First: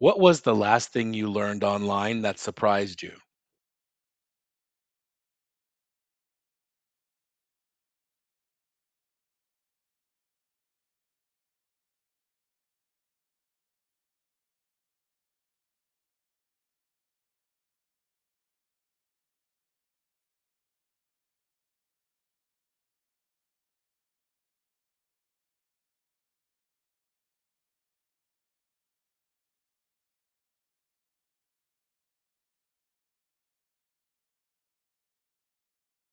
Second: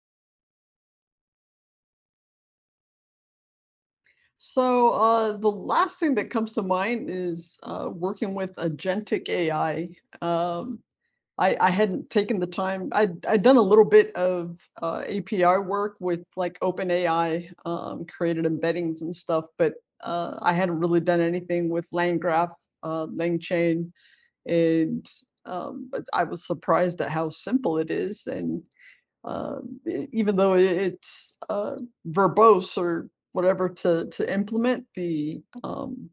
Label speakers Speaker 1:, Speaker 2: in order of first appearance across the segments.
Speaker 1: What was the last thing you learned online that surprised you?
Speaker 2: So the last thing that comes to mind is working with agentic AI. Um, I hadn't taken the time. I'd done a little bit of API work with like OpenAI, created embeddings and stuff, but I hadn't really done anything with LangGraph, LangChain, and but I was surprised at how simple it is, and even though it's verbose or whatever to implement the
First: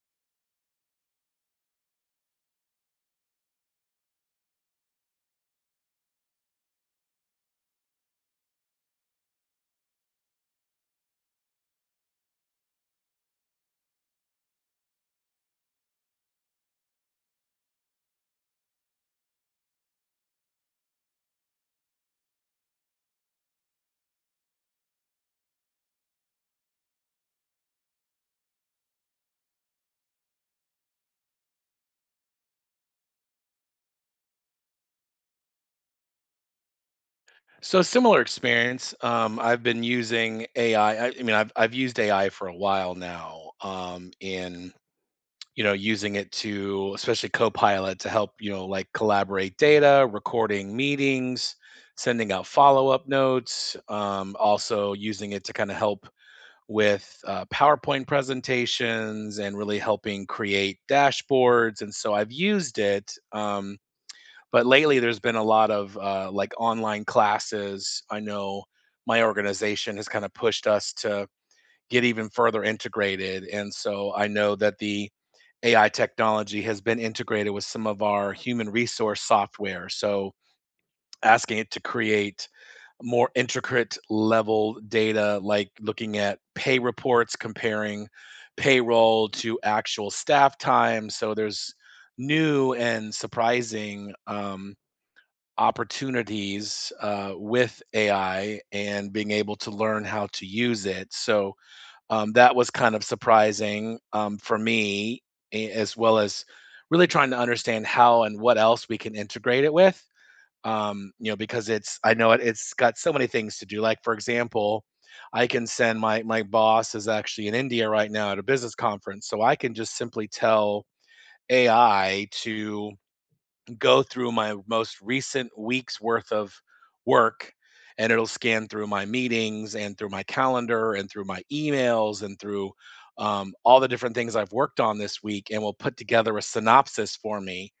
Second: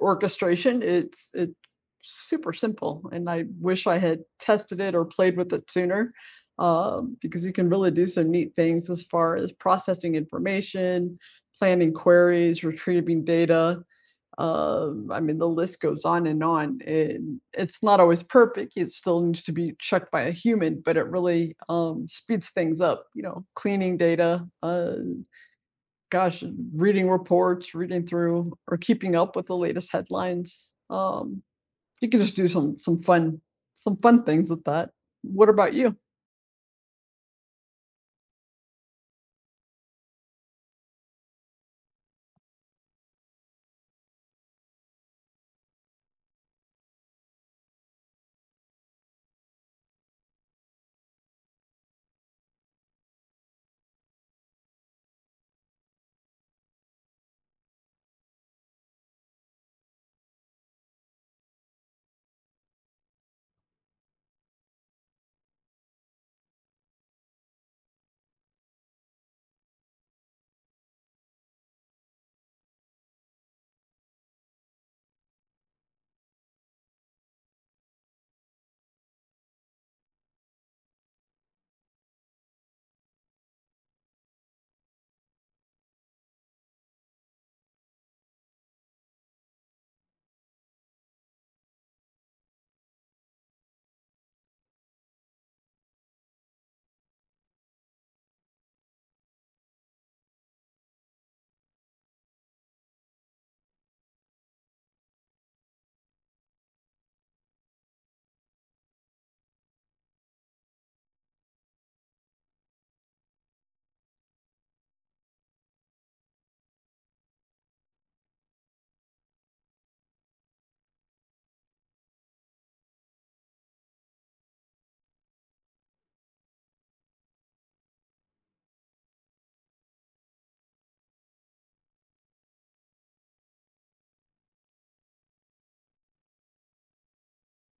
Speaker 2: orchestration. It's super simple. And I wish I had tested it or played with it sooner, because you can really do some neat things as far as processing information, planning queries, retrieving data. I mean, the list goes on. And it's not always perfect. It still needs to be checked by a human, but it really speeds things up. You know, cleaning data, gosh, reading reports, reading through, or keeping up with the latest headlines. You can just do some fun things with that. What about you?
Speaker 1: So similar experience. I've been using AI. I mean, I've used AI for a while now. Using it to especially Copilot to help, you know, like collaborate data, recording meetings, sending out follow up notes. Also using it to kind of help with PowerPoint presentations and really helping create dashboards. And so I've used it. But lately, there's been a lot of, like, online classes. I know my organization has kinda pushed us to get even further integrated, and so I know that the AI technology has been integrated with some of our human resource software, so asking it to create more intricate level data, like looking at pay reports, comparing payroll to actual staff time, so there's new and surprising, opportunities with AI and being able to learn how to use it. So that was kind of surprising for me, as well as really trying to understand how and what else we can integrate it with. You know, because it's I know it's got so many things to do. Like for example, I can send my boss is actually in India right now at a business conference, so I can just simply tell AI to go through my most recent week's worth of work, and it'll scan through my meetings and through my calendar and through my emails and through all the different things I've worked on this week and will put together a synopsis for me.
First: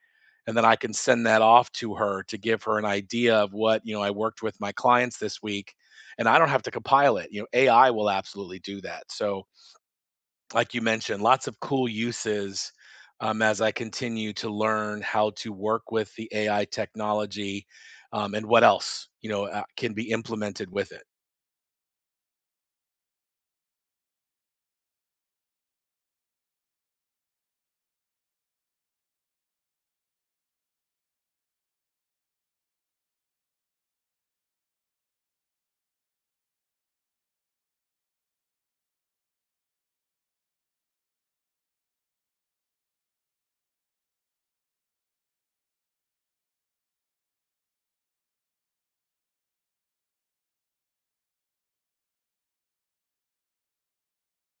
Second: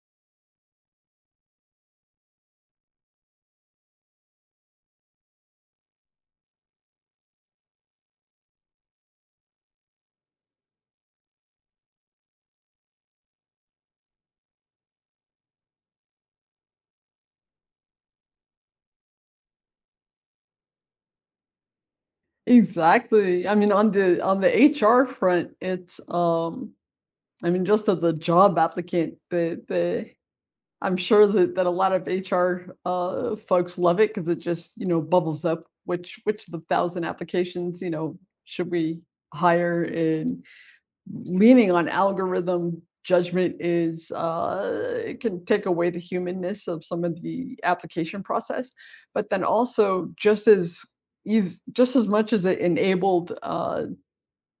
Speaker 1: And then I can send that off to her to give her an idea of what, you know, I worked with my clients this week. And I don't have to compile it. You know, AI will absolutely do that. So like you mentioned, lots of cool uses as I continue to learn how to work with the AI technology and what else, you know, can be implemented with it.
Speaker 2: Exactly. I mean, on the HR front, it's, I mean, just as a job applicant, the I'm sure that a lot of HR folks love it, because it just, you know, bubbles up which of the thousand applications, you know, should we hire. And leaning on algorithm judgment is, it can take away the humanness of some of the application process, but then also just as much as it enabled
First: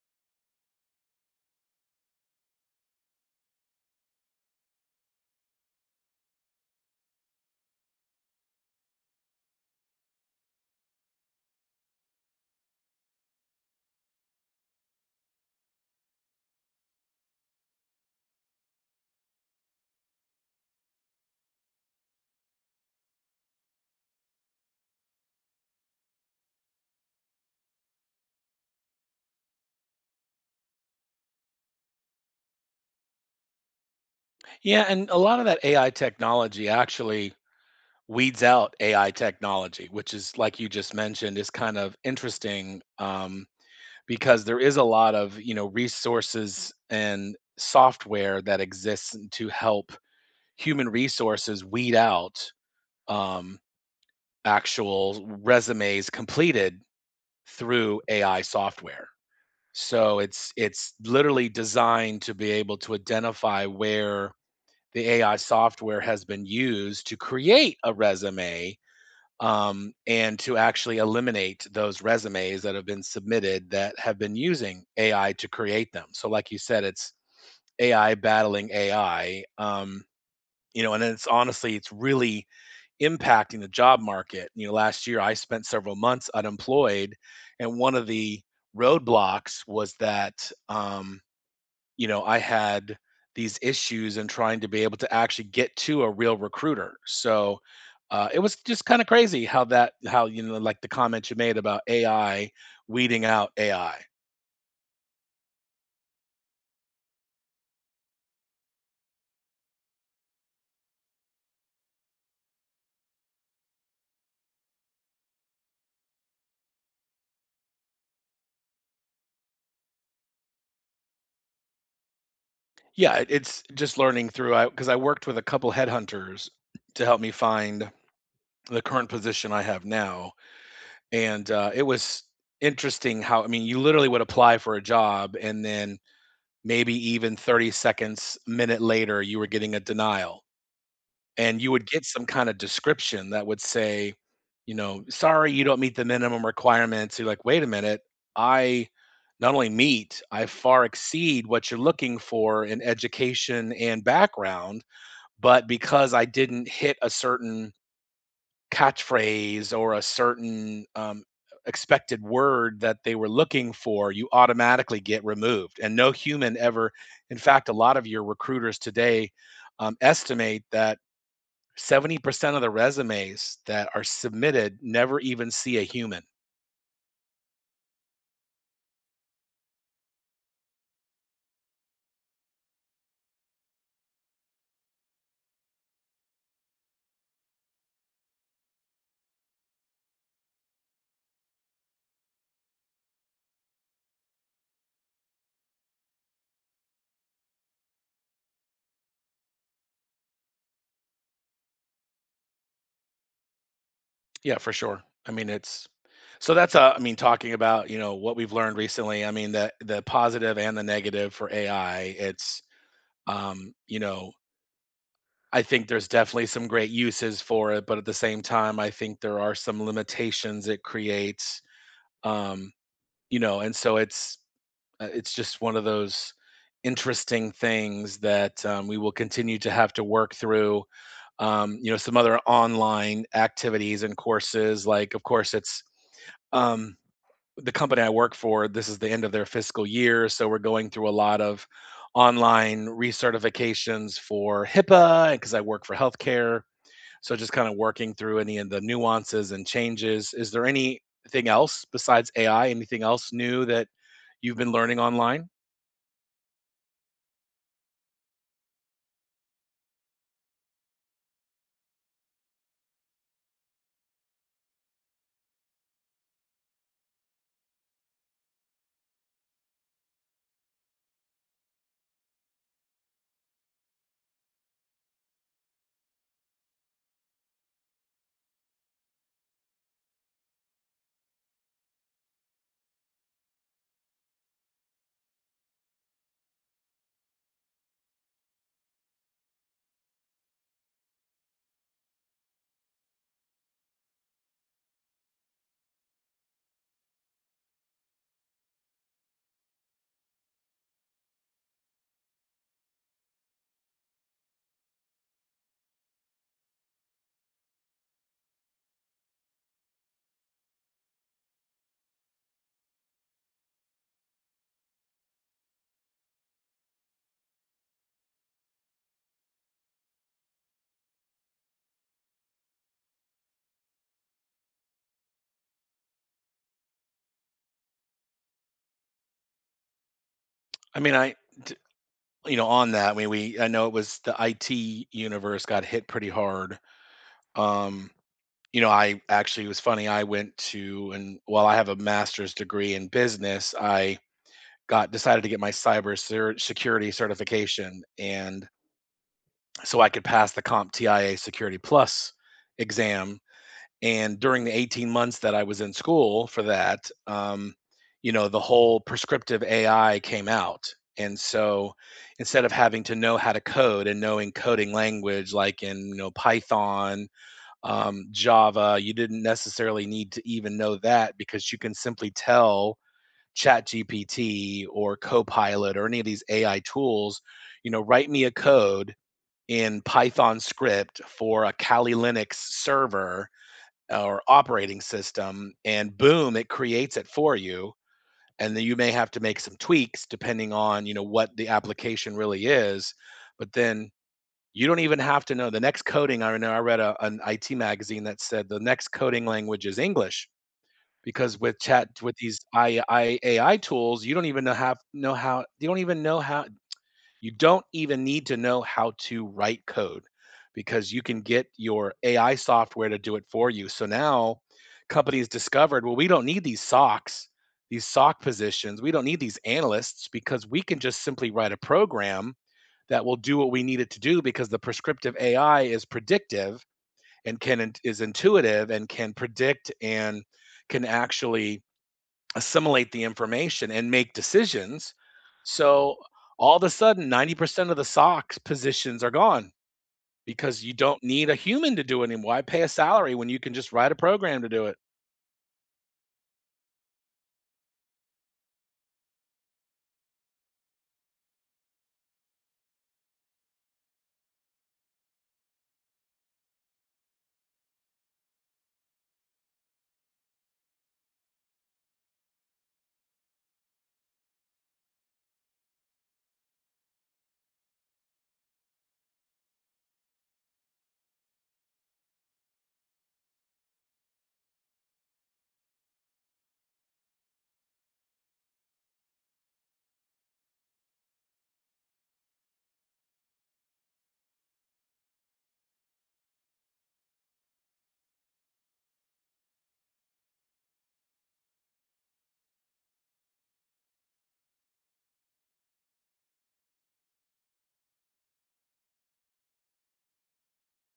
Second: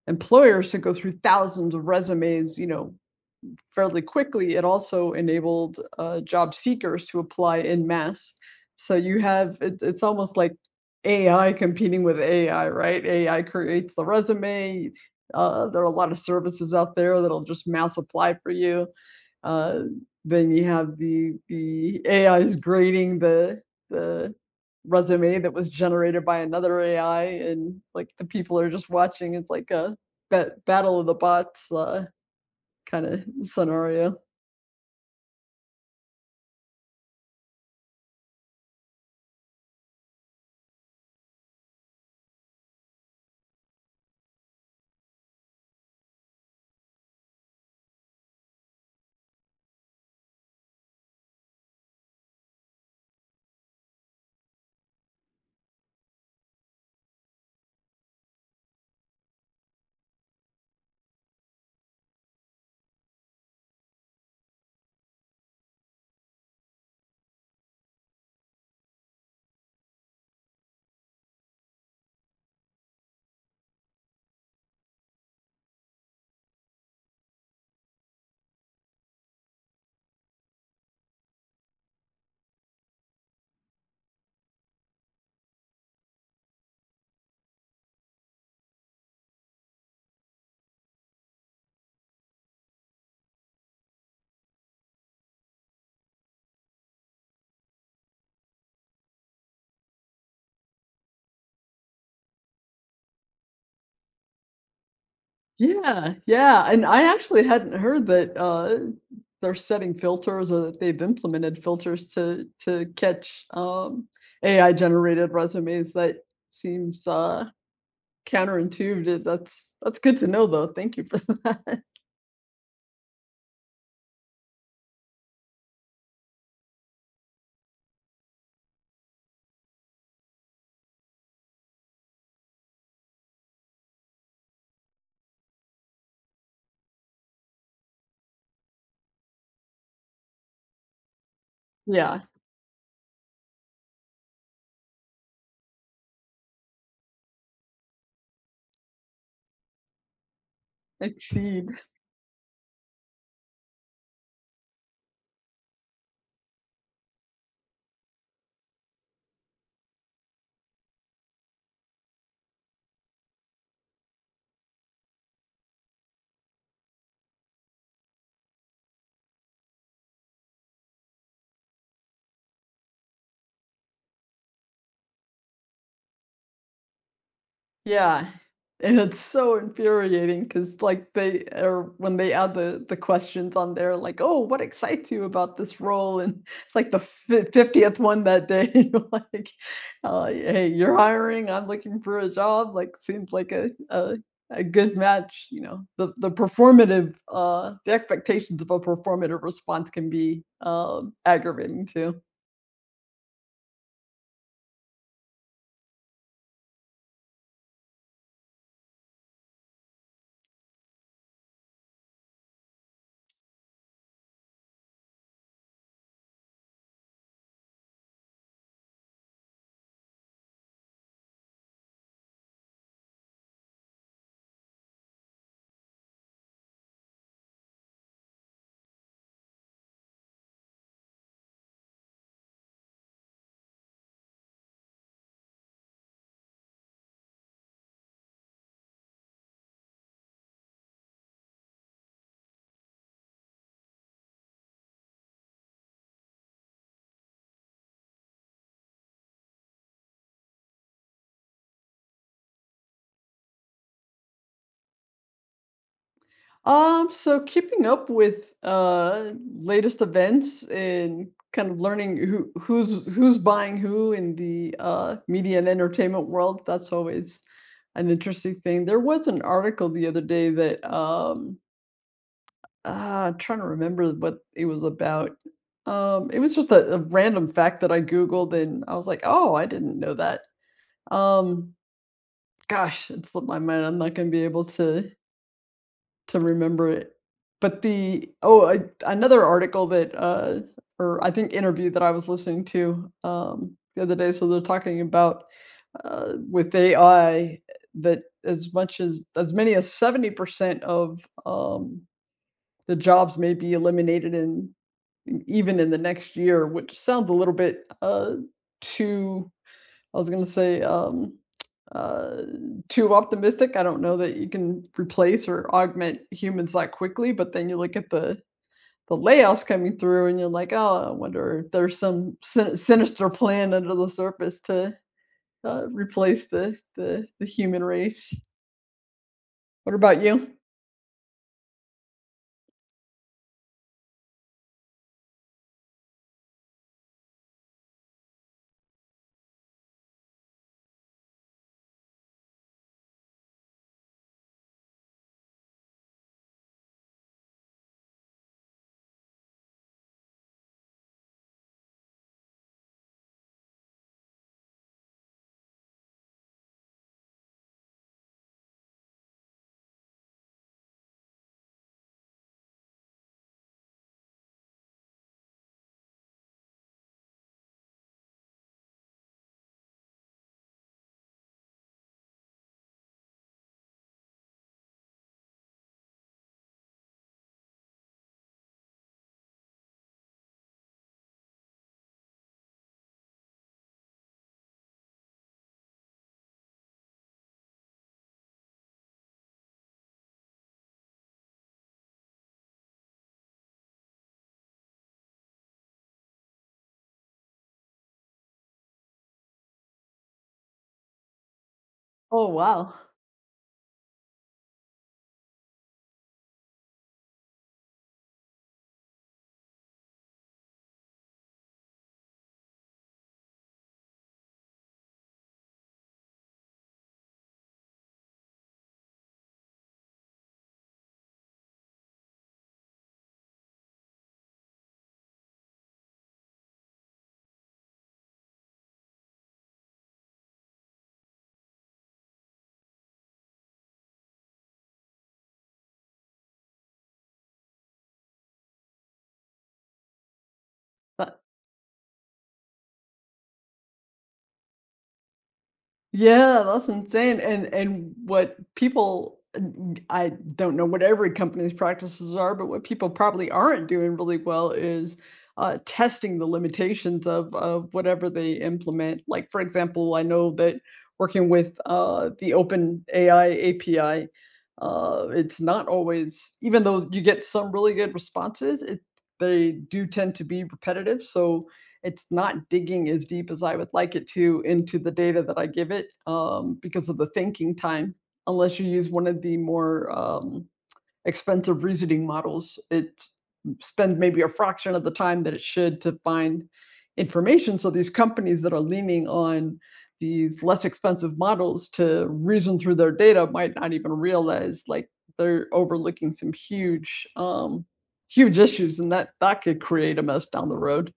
Speaker 2: employers to go through thousands of resumes, you know, fairly quickly, it also enabled job seekers to apply in mass. So you have it, it's almost like AI competing with AI, right? AI creates the resume. There are a lot of services out there that'll just mass apply for you. Uh, then you have the AI is grading the resume that was generated by another AI, and like the people are just watching. It's like a battle of the bots, kind of scenario.
Speaker 1: Yeah, and a lot of that AI technology actually weeds out AI technology, which is, like you just mentioned, is kind of interesting, because there is a lot of, you know, resources and software that exists to help human resources weed out, um, actual resumes completed through AI software. So it's literally designed to be able to identify where the AI software has been used to create a resume, and to actually eliminate those resumes that have been submitted that have been using AI to create them. So, like you said, it's AI battling AI. You know, and it's honestly, it's really impacting the job market. You know, last year I spent several months unemployed, and one of the roadblocks was that, um, you know, I had these issues in trying to be able to actually get to a real recruiter. So it was just kind of crazy how that, how, you know, like the comment you made about AI weeding out AI.
Speaker 2: Yeah, yeah, and I actually hadn't heard that, they're setting filters, or that they've implemented filters to catch, AI-generated resumes. That seems, counterintuitive. That's good to know, though. Thank you for that.
Speaker 1: Yeah, it's just learning through. I, because I worked with a couple headhunters to help me find the current position I have now. And, it was interesting how, I mean, you literally would apply for a job, and then maybe even 30 seconds, minute later, you were getting a denial. And you would get
Speaker 2: Yeah,
Speaker 1: some kinda description that would say, you know, "Sorry, you don't meet the minimum requirements." You're like, "Wait a minute, I not only meet, I far exceed
Speaker 2: exceed.
Speaker 1: what you're looking for in education and background, but because I didn't hit a certain" catchphrase or a certain expected word that they were looking for, you automatically get removed. And no human ever, in fact, a lot of your recruiters today estimate that 70% of the resumes that are submitted never even see a human.
Speaker 2: Yeah, and it's so infuriating because, like, they, or when they add the questions on there, like, "Oh, what excites you about this role?" And it's like the fi 50th one that day, you're like, "Hey, you're hiring, I'm looking for a job," like, seems like a good match, you know? The performative, the expectations of a performative response can be, aggravating too.
Speaker 1: Yeah, for sure. I mean, it's so that's I mean, talking about, you know, what we've learned recently. I mean, the positive and the negative for AI. It's you know, I think there's definitely some great uses for it, but at the same time, I think there are some limitations it creates. Um, you know, and so it's just one of those interesting things that, we will continue to have to work through. You know, some other online activities and courses, like, of course, it's um, the company I work for. This is the end of their fiscal year, so we're going through a lot of online recertifications for HIPAA because I work for healthcare, so just kind of working through any of the nuances and changes. Is there anything else besides AI? Anything else new that you've been learning online?
Speaker 2: So keeping up with latest events and kind of learning who's buying who in the media and entertainment world, that's always an interesting thing. There was an article the other day that I'm trying to remember what it was about. It was just a random fact that I Googled, and I was like, oh, I didn't know that. Um, gosh, it slipped my mind. I'm not gonna be able to remember it. But the oh, I another article that, or I think interview that I was listening to, the other day, so they're talking about, with AI that as much as many as, 70% of, the jobs may be eliminated in, even in the next year, which sounds a little bit, too I was gonna say, uh, too optimistic. I don't know that you can replace or augment humans that quickly, but then you look at the layoffs coming through, and you're like, "Oh, I wonder if there's some sinister plan under the surface to replace the, the human race." What about you?
Speaker 1: I mean, t- you know, on that, I mean, we, I know it was the IT universe got hit pretty hard. Um, you know, I actually, it was funny. I went to, and while I have a master's degree in business, I got decided to get my cyber security certification. And so I could pass the CompTIA Security Plus exam, and during the 18 months that I was in school for that, you know, the whole prescriptive ai came out, and so instead of having to know how to code and knowing coding language like, in, you know, python, java, you didn't necessarily need to even know that because you can simply tell ChatGPT or copilot or any of these ai tools, you know, write me a code in python script for a kali linux server or operating system, and boom, it creates it for you. And then you may have to make some tweaks depending on, you know, what the application really is, but then you don't even have to know the next coding. I know I read a, an it magazine that said the next coding language is english, because with chat with
Speaker 2: Oh, wow.
Speaker 1: ai tools, you don't even know how you don't even know how you don't even need to know how to write code, because you can get your AI software to do it for you. So now companies discovered, well, we don't need these socks, these sock positions. We don't need these analysts because we can just simply write a program that will do what we need it to do, because the prescriptive AI is predictive and can is intuitive and can predict and can actually assimilate the information and make decisions. So all of a sudden, 90% of the socks positions are gone because you don't need a human to do it anymore. Why pay a salary when you can just write a program to do it?
Speaker 2: Yeah, that's insane. And what people, I don't know what every company's practices are, but what people probably aren't doing really well is, testing the limitations of whatever they implement. Like, for example, I know that working with, the OpenAI API, it's not always, even though you get some really good responses, it, they do tend to be repetitive, so it's not digging as deep as I would like it to into the data that I give it, because of the thinking time, unless you use one of the more expensive reasoning models. It spends maybe a fraction of the time that it should to find information. So these companies that are leaning on these less expensive models to reason through their data might not even realize, like, they're overlooking some huge issues, and that that could create a mess down the road.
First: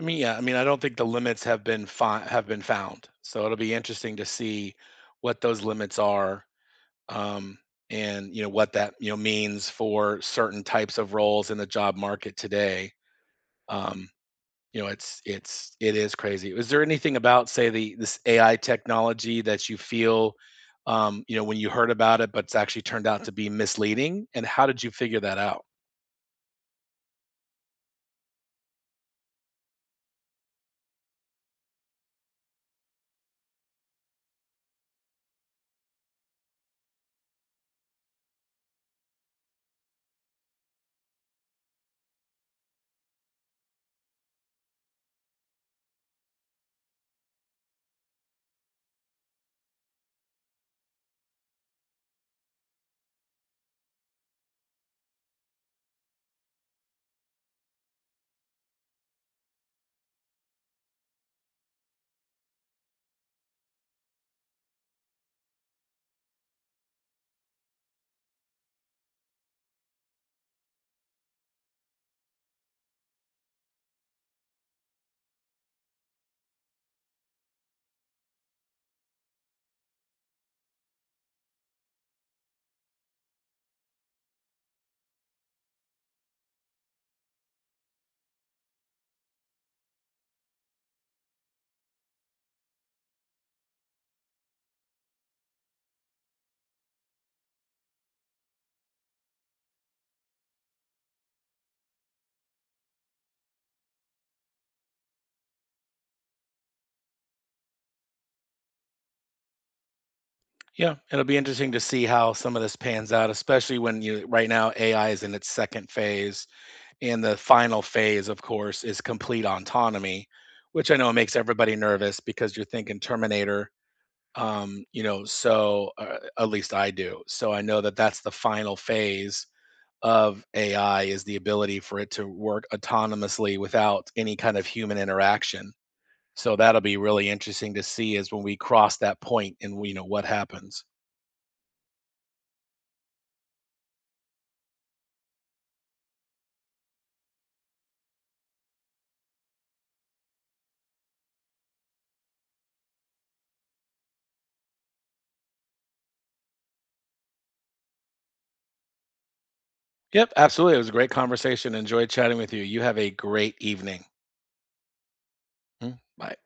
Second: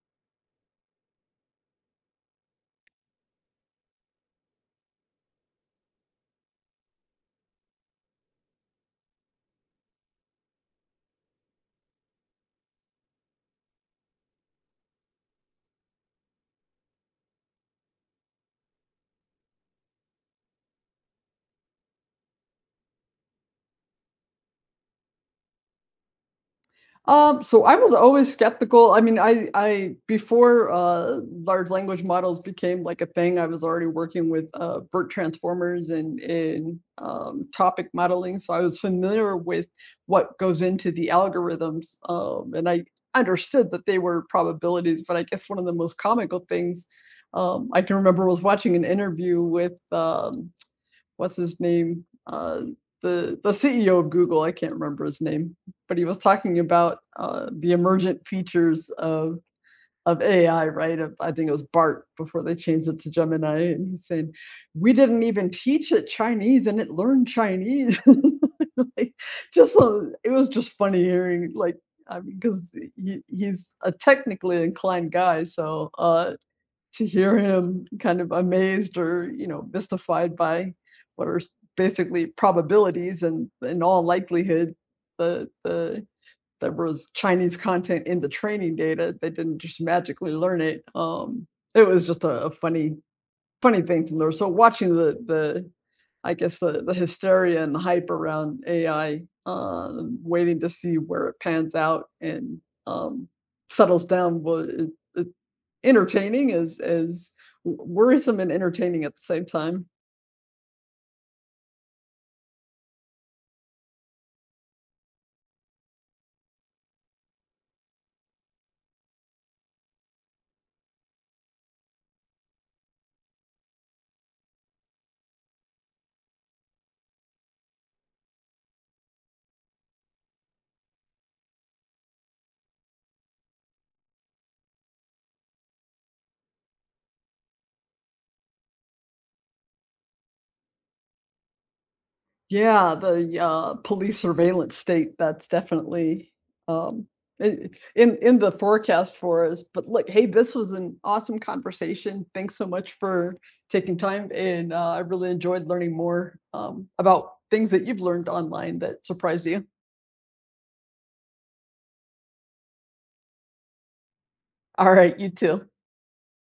Speaker 1: I mean, yeah, I mean, I don't think the limits have have been found. So it'll be interesting to see what those limits are, um, and you know what that, you know, means for certain types of roles in the job market today. Um, You know, it's it is crazy. Is there anything about, say, the this AI technology that you feel, you know, when you heard about it, but it's actually turned out to be misleading? And how did you figure that out?
Speaker 2: So I was always skeptical. I mean, I before large language models became like a thing, I was already working with BERT transformers, and in topic modeling, so I was familiar with what goes into the algorithms, and I understood that they were probabilities. But I guess one of the most comical things, I can remember, was watching an interview with. What's his name? The CEO of Google, I can't remember his name, but he was talking about the emergent features of AI, right? Of, I think it was BART before they changed it to Gemini, and he's saying, we didn't even teach it Chinese, and it learned Chinese. Like, just it was just funny hearing like. I mean, because he's a technically inclined guy, so to hear him kind of amazed, or, you know, mystified by what are basically probabilities, and in all likelihood, the the there was Chinese content in the training data. They didn't just magically learn it. It was just a funny thing to learn. So watching I guess the hysteria and the hype around AI, waiting to see where it pans out and um, settles down, was entertaining as worrisome and entertaining at the same time.
Speaker 1: Yeah, it'll be interesting to see how some of this pans out, especially when you right now AI is in its second phase, and the final phase, of course, is complete autonomy, which I know makes everybody nervous because you're thinking Terminator. You know, so at least I do. So I know that that's the final phase of AI is the ability for it to work autonomously without any kind of human interaction. So that'll be really interesting to see is when we cross that point, and we, you know, what happens.
Speaker 2: Yeah, the, police surveillance state, that's definitely, um, I in the forecast for us, but look, hey, this was an awesome conversation. Thanks so much for taking time, and, I really enjoyed learning more, about things that you've learned online that surprised you.
Speaker 1: Yep, absolutely. It was a great conversation. Enjoyed chatting with you. You have a great evening.
Speaker 2: Alright, you too.
Speaker 1: Mm, bye.